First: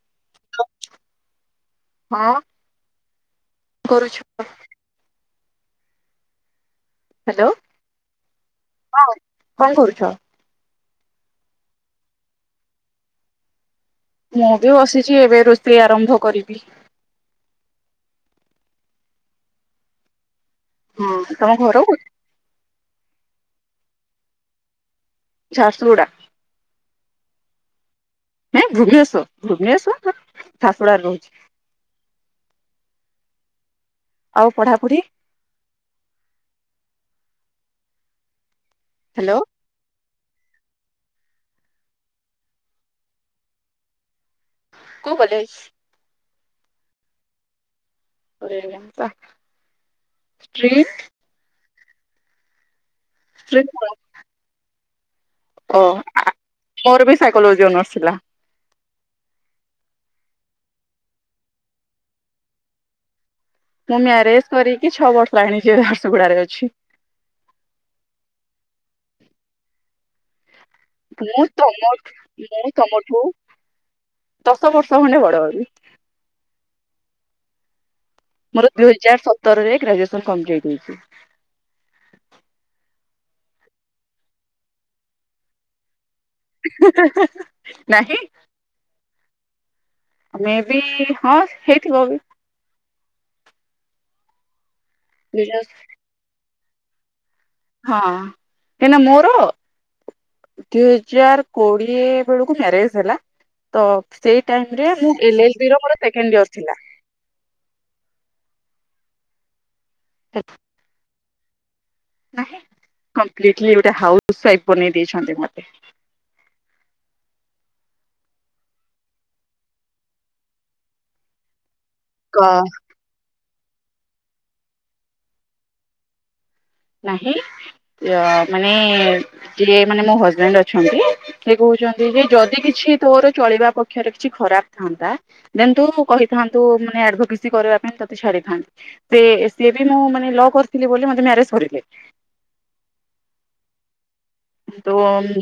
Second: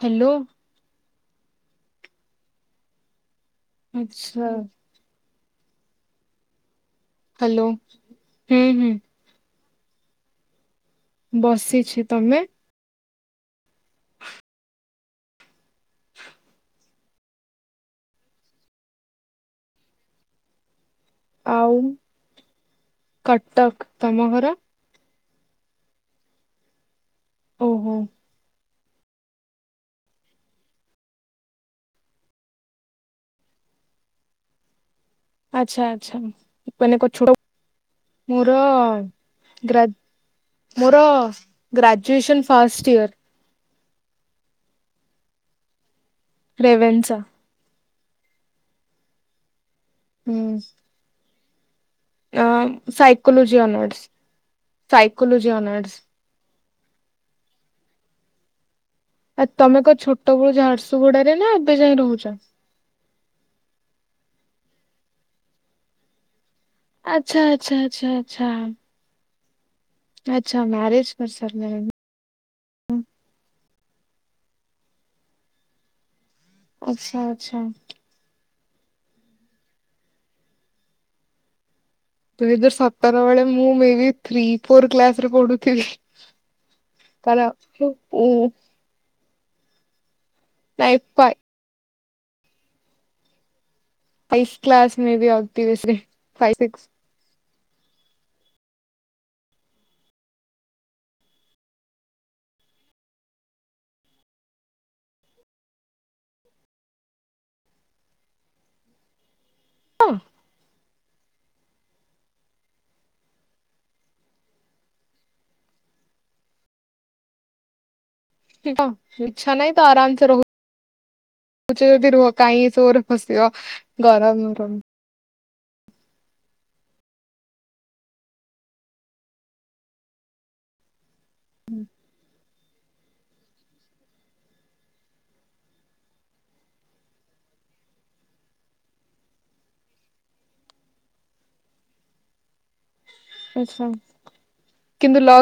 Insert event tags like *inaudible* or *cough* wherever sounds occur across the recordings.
Hello ହ *inaudible* କରୁଛ, ଆଚ୍ଛା ହ୍ୟାଲୋ ହୁଁ ହୁଁ ହଁ କରୁଛ ବସିଛି ତମେ ମୁଁ ବି ବସିଛି ଏବେ ରୋଷେଇ ଆରମ୍ଭ କରିବି ହୁଁ ତମ ଆଉ ଘରକୁ କଟକ ତମ ଘର? ଶାସ୍ତ୍ରୁଡ଼ା *inaudible* ଓହୋ। ନାଇଁ ଭୁବନେଶ୍୍ୱର ଭୁବନେଶ୍୍ୱର ଝାସୁଡାାରେ ରହୁଛି। ଆଉ ପଢାପଢି ଆଚ୍ଛା ଆଚ୍ଛା ଛୋଟ ହ ହ୍ୟାଲୋ ଗ୍ରା *inaudible* ମୋର ଗ୍ରାଜୁଏସନ ଫାଷ୍ଟ ଇର କୁ କଲେ। ରେଭେନ୍ସ *inaudible* ଓ *inaudible* ଟ୍ରେ। ଆଃ। ସାଇକୋଲୋଜି ଷ୍ଟ୍ରିମ୍ କଣ ଅନନର୍ସ। ଫାଇପ। କୋଲୋଜି ଓ ଅନର୍ଶ। ମୋର ବି ସାଇକୋଲୋଜି ଅନରର୍ଶ ଥିଲା। ଆ ତମେ କଣ ଛୋଟ ବେଳୁ ଝାରସୁଗୁଡାରେ ନା ଏବେ ଯାଏ ରୋହୁଛ। ମୁଁ ମ୍ୟାରେଜ କରିକି ଛଅ ବର୍ଷ ହେଲାଣି ଝାରସୁଗୁଡାରେ ଅଛି। ଆଚ୍ଛା ଆଚ୍ଛା ଆଚ୍ଛା ଆଚ୍ଛା। *unintelligible* ଆ ଆଚ୍ଛା ମ୍ୟାରେଜ୍ କରି ମୁଁ ତମ ସାରିଲେଣି। ମୁଁ ତମଠୁ ଦଶ ବର୍ଷ ଖଣ୍ଡେ ବଡ ହେବି। ଆଚ୍ଛା ଆଚ୍ଛା। ମୋର ଦୁଇ ହଜାର ସତରରେ ଗ୍ରାଜୁଏସନ କମ୍ପ୍ଲିଲିଟ୍ ହେଇଛି। ଦୁଇ ହଜାର ସତର ବେଳେ ମୁଁ ମେ ବି ଥ୍ରି ଫୋର୍ କ୍ଲାସ ରେ ପଢୁଥିଲି। ତାର ନାହିଁ। ଓ ମେ ବି ନାଇଁ ଫାଇ ହଁ ହେଇଥିବ ବି। ପଇ କ୍ଲାସ୍ ମେ ବି ଦୁଇ ଆତି ହଜାର ବେଶୀ ରେ ସେ ଫାଇ ସିକ୍ସ। ହଁ କାହିଁକି ମୋର ଦୁ ହଜାର କୋଡିଏ ବେଳକୁ ମ୍ୟାରେଜ ହେଲା ତ ସେଇ ଟାଇମରେ ଏଲ ଏ ବିର ସେକେଣ୍ଡ ଟାଇମ ଥିଲା। ହଁ ଆ *inaudible* ଠ ଇଚ୍ଛା ନାହିଁ ତ ଆରାମ ସେ ରହୁ ଚ ଯଦି ରୁହ କ କାଇଁ ଚୋର ଫସିବ। ଗରମ ନାହିଁ ମାନେ ଯିଏ ମାନେ ମୋ ହଜବେଣ୍ଡ ଅଛନ୍ତି। ସେ କହୁଛନ୍ତି ଯେ ଯଦି କିଛି କିଛି ତୋର ଚଳିବା ପକ୍ଷରେ କିଛି ଖରାପ ଥାନ୍ତା ଜେନ ତୁ କହିଥାନ୍ତୁ ମାନେ ଆଡଭୋକେସି କରିବା ପାଇଁ ତୋତେ ଛାଡିଥାନ୍ତନ୍ତି ସେ ସିଏ ବି ମୁଁ ମାନେ ଲ କରିଥିଲି ବୋଲି ମତେ ମ୍ୟାରେଜ କରିଥିଲି। ଲେ। ଆଚ୍ଛା। କିନ୍ତୁ ଲ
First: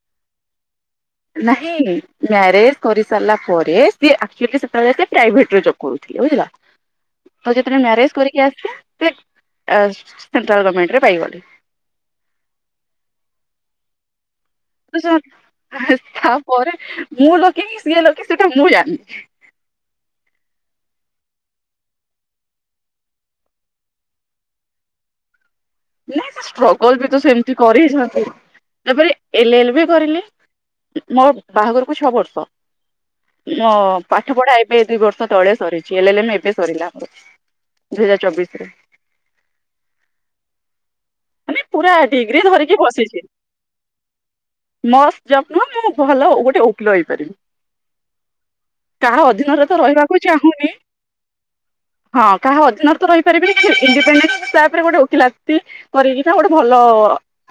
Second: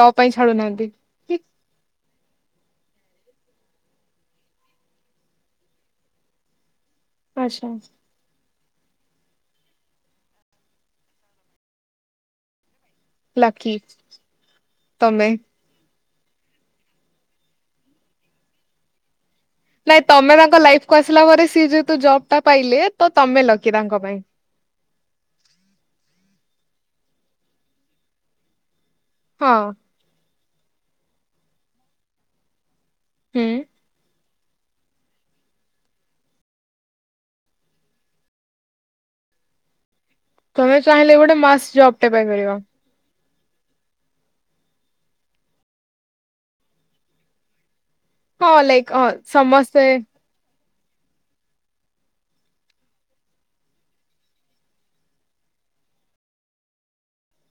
ଲ ପାଇଁ ଛାଡୁନାହାନ୍ତି। ନାହିଁ ମ୍ୟାରେଜ କରି ସାରିଲା ପରେ ସିଏ ଏକ୍ଚ୍ୟଅଲି ସେତେବେଳେ ପ୍ରାଇଭେଟରେ ଜବ କରୁଥିଲେ। ତ ଆଚ୍ଛା। ଯେତେ ବେଳେ ମ୍ୟାରେଜ କରିକି ଆସିଛି ସେଣ୍ଟ୍ରାଲ ଗଭର୍ମେଣ୍ଟରେ ପାଇଗଲି। ଲକି। *inaudible* ତମେ କାହାରି ୟା ପରେ ମୁଁ ଲକିନି ସିଏ ଲକି ସେଟା ମୁଁ ଜାଣେ ନାଇଁ ତମେ ତାଙ୍କ ଲାଇଫ କୁ ଆସିଲା ପରେ ସିଏ ଯେହେତୁ ଜବଟା ପାଇଲେ ତ ତମେ ଲକି ତାଙ୍କ ପାଇଁ ନାଇଁ ସେ ଷ୍ଟ୍ରଗଲ ବି ତ ସେମିତି କରିଛନ୍ତି ତାପରେ ହଁ ଏଲ ଏଲ ବି କରିଲେ ମୋ ବାହାଘରକୁୁ ଛଅ ବର୍ଷ ହୁଁ ମୋ ପା ପାଠ ପଢା ଏବେ ଦିଇ ବର୍ଷ ତଳେ ସରିଛି ଏଲ ଏଲ ଏମ ଏବେ ସରିଲା ଦୁଇ ହଜାର ଚବିଶି ରେ ତମେ ଚାହିଁଲେ ଗୋଟେ ମାନେ ମସ୍ତ ପୁରା ଜବ ଟା ପାଇଁ ଡିଗ୍ରୀ ପାରିବ ଧରିକି ବସିଛି ମସ୍ତ ଜବ ନ ମୁଁ ଭଲ ଗୋଟେ ଓକିଲ ହେଇପାରିବି ହଁ ଲାଇକ୍ ହଁ କାହା ଅଧୀନରେ ତ ସମସ୍ତେ ରହିବାକୁ ଚାହୁଁନି ହଁ କାହା ଅଧୀନ ତ ରହି ପାରିବିନି କି ଇଣ୍ଡିପେଣ୍ଡେଣ୍ଟ ତାପରେ ଗୋଟେ ଓକିଲ *inaudible* କରିକି ଗୋଟେ ଭଲ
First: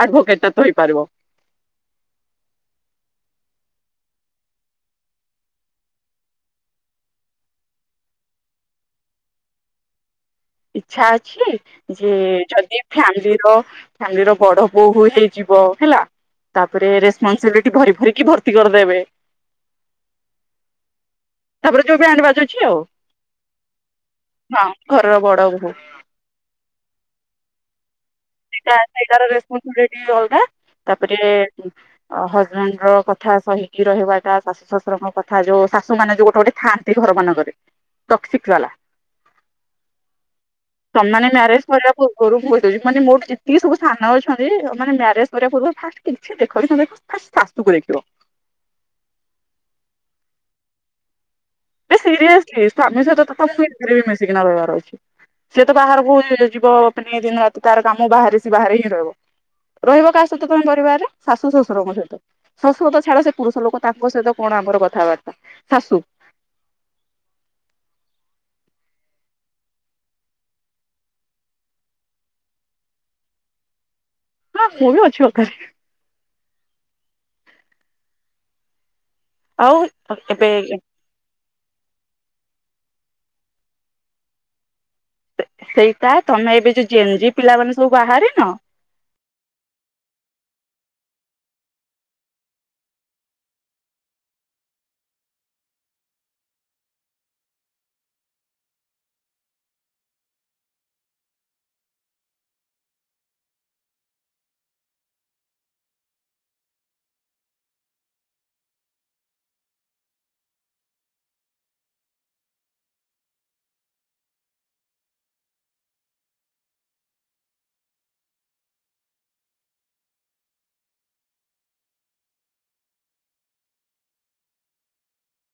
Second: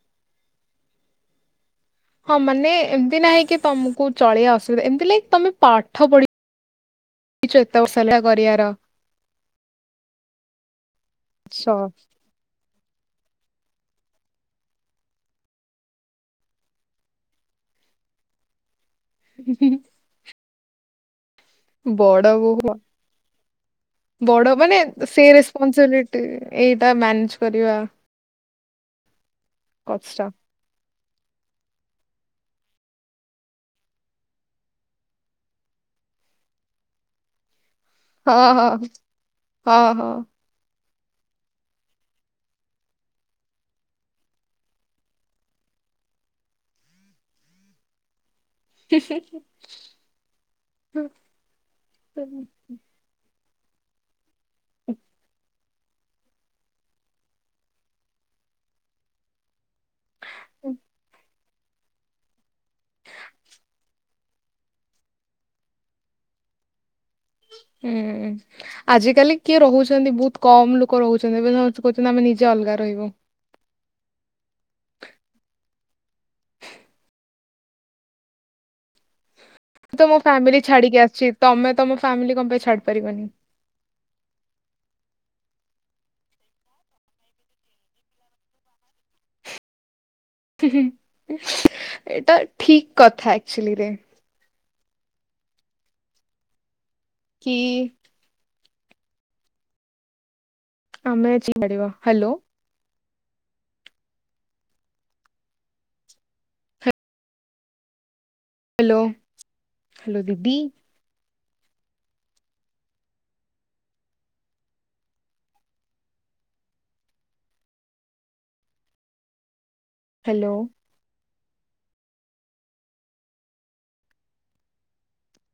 ଆଡ଼ଭୋକେଟଟା ତ ହେଇପାରିବ ହଁ ମାନେ ଏମତି ନାହିଁ କି ତମକୁ ଚଳିବା ଅସୁବିଧା ଏମିତି ଲାଇକ ତମେ ପାଠ ପଢ଼ି *inaudible* ଛ କରିବାର *unintelligible* ଇଚ୍ଛା ଅଛି ଆଚ୍ଛା ଯେ ଯଦି ଫ୍ୟାମିଲି ର ଫ୍ୟାମିଲିର ବଡ ବୋହୁ ହେଇଯିବ ହେଲା ତାପରେ ରେସପନସିବିଲିଟି ଭରି ଭରିକି ଭର୍ତି କରିଦେବେ ହ ତାପରେ ଯୋଉ ବି *inaudible* ଆଣ୍ଡ ବାଜ ଅଛି ବୋହୂ ଆଉ ବଡ ହାଁ ମାନେ ଘର ସେ ରେସପନ୍ସିବିଲିଟି ଏଇଟା ମ୍ୟାନେଜ କରି କିମ୍ୱା ସେଟା ସେଇଟା ରେସ କ ଡି ରଲଦା *unintelligible* *inaudible* ତାପରେ ହଜବେଣ୍ଡ ର କଥା ସହିକି ରହିବାଟା ଶାଶୁ ଶଶୁରଙ୍କ କଥା ଯୋଉ ଶାଶୁ ମାନେ ଯୋଉ ଗୋଟେ ଗୋଟେ ଥାଆନ୍ତି ଘର ମାନଙ୍କରେ ହଁ ଟକ୍ସିକ ହଁ ବାଲା ହଁ ହଁ ତମମାନେ ମ୍ୟାରେଜ କରିବା ପୂର୍ବରୁ କହି *inaudible* ମାନେ ମୋ ଗୋଟେ ଯେତିକି ସବୁ ସାନ ଅଛନ୍ତି ମାନେ ମ୍ୟାରେଜ କରିବା ପୂର୍ବରୁ ଫାଷ୍ଟ କିଛି ଦେଖନି ଫାଷ୍ଟ ଶାଶୁକୁ ଦେଖିବ ହଁ ବି ସିରିଏସଲି ସ୍ଵାମୀ ସହିତ ତ *unintelligible* ସିକନାଲାର *inaudible* *unintelligible* ଅଛି ସିଏ ତ ବାହାରକୁ ଯିବ ପ୍ରତି ଦିନ ତ ତାର କାମ ବାହାରେ ସେ ବାହାରେ ହିଁ ରହିବ ରହିବ କାହା ସହିତ ତମେ ପରିବାରରେ ଶାଶୁ ଶଶୁରଙ୍କ ସହିତ ଶଶୁର ତ ଛାଡ ସେ ପୁରୁଷ ଲୋକ ତାଙ୍କ ସହିତ କଣ ଆମର କଥାବାର୍ତ୍ତା ଶାଶୁ ହୁଁ ଆଜିକାଲି କିଏ ରହୁଛନ୍ତି ବହୁତ କମ ଲୋକ ରହୁଛନ୍ତି ଏବେ କହୁଛନ୍ତି ଆମେ ନିଜେ ଅଲଗା ରହିବୁ ହଁ ମୁଁ ବି ଅଛି ଅଲଗାରେ ଆଉ ତୁ ଏବେ ଫ୍ୟାମିଲି ଛାଡିକି ଅଛି ତମେ ତମ ଫ୍ୟାମିଲି କଣ ପାଇଁ ଛାଡି ପାରିବନି ସେଇଟା ତମେ ଏବେ ଯୋଉ ଜେଲ୍ ଜି ପିଲାମାନେ ସବୁ ବାହାରିନ ହୁଁ ହୁଁ ଏଇଟା ଠିକ କଥା ଆକଚୁଲି ରେ କି ଆମେ ଜି ପାରିବ ହ୍ୟାଲୋ ହ୍ୟାଲୋ ହ୍ୟାଲୋ ଦିଦି ହ୍ୟାଲୋ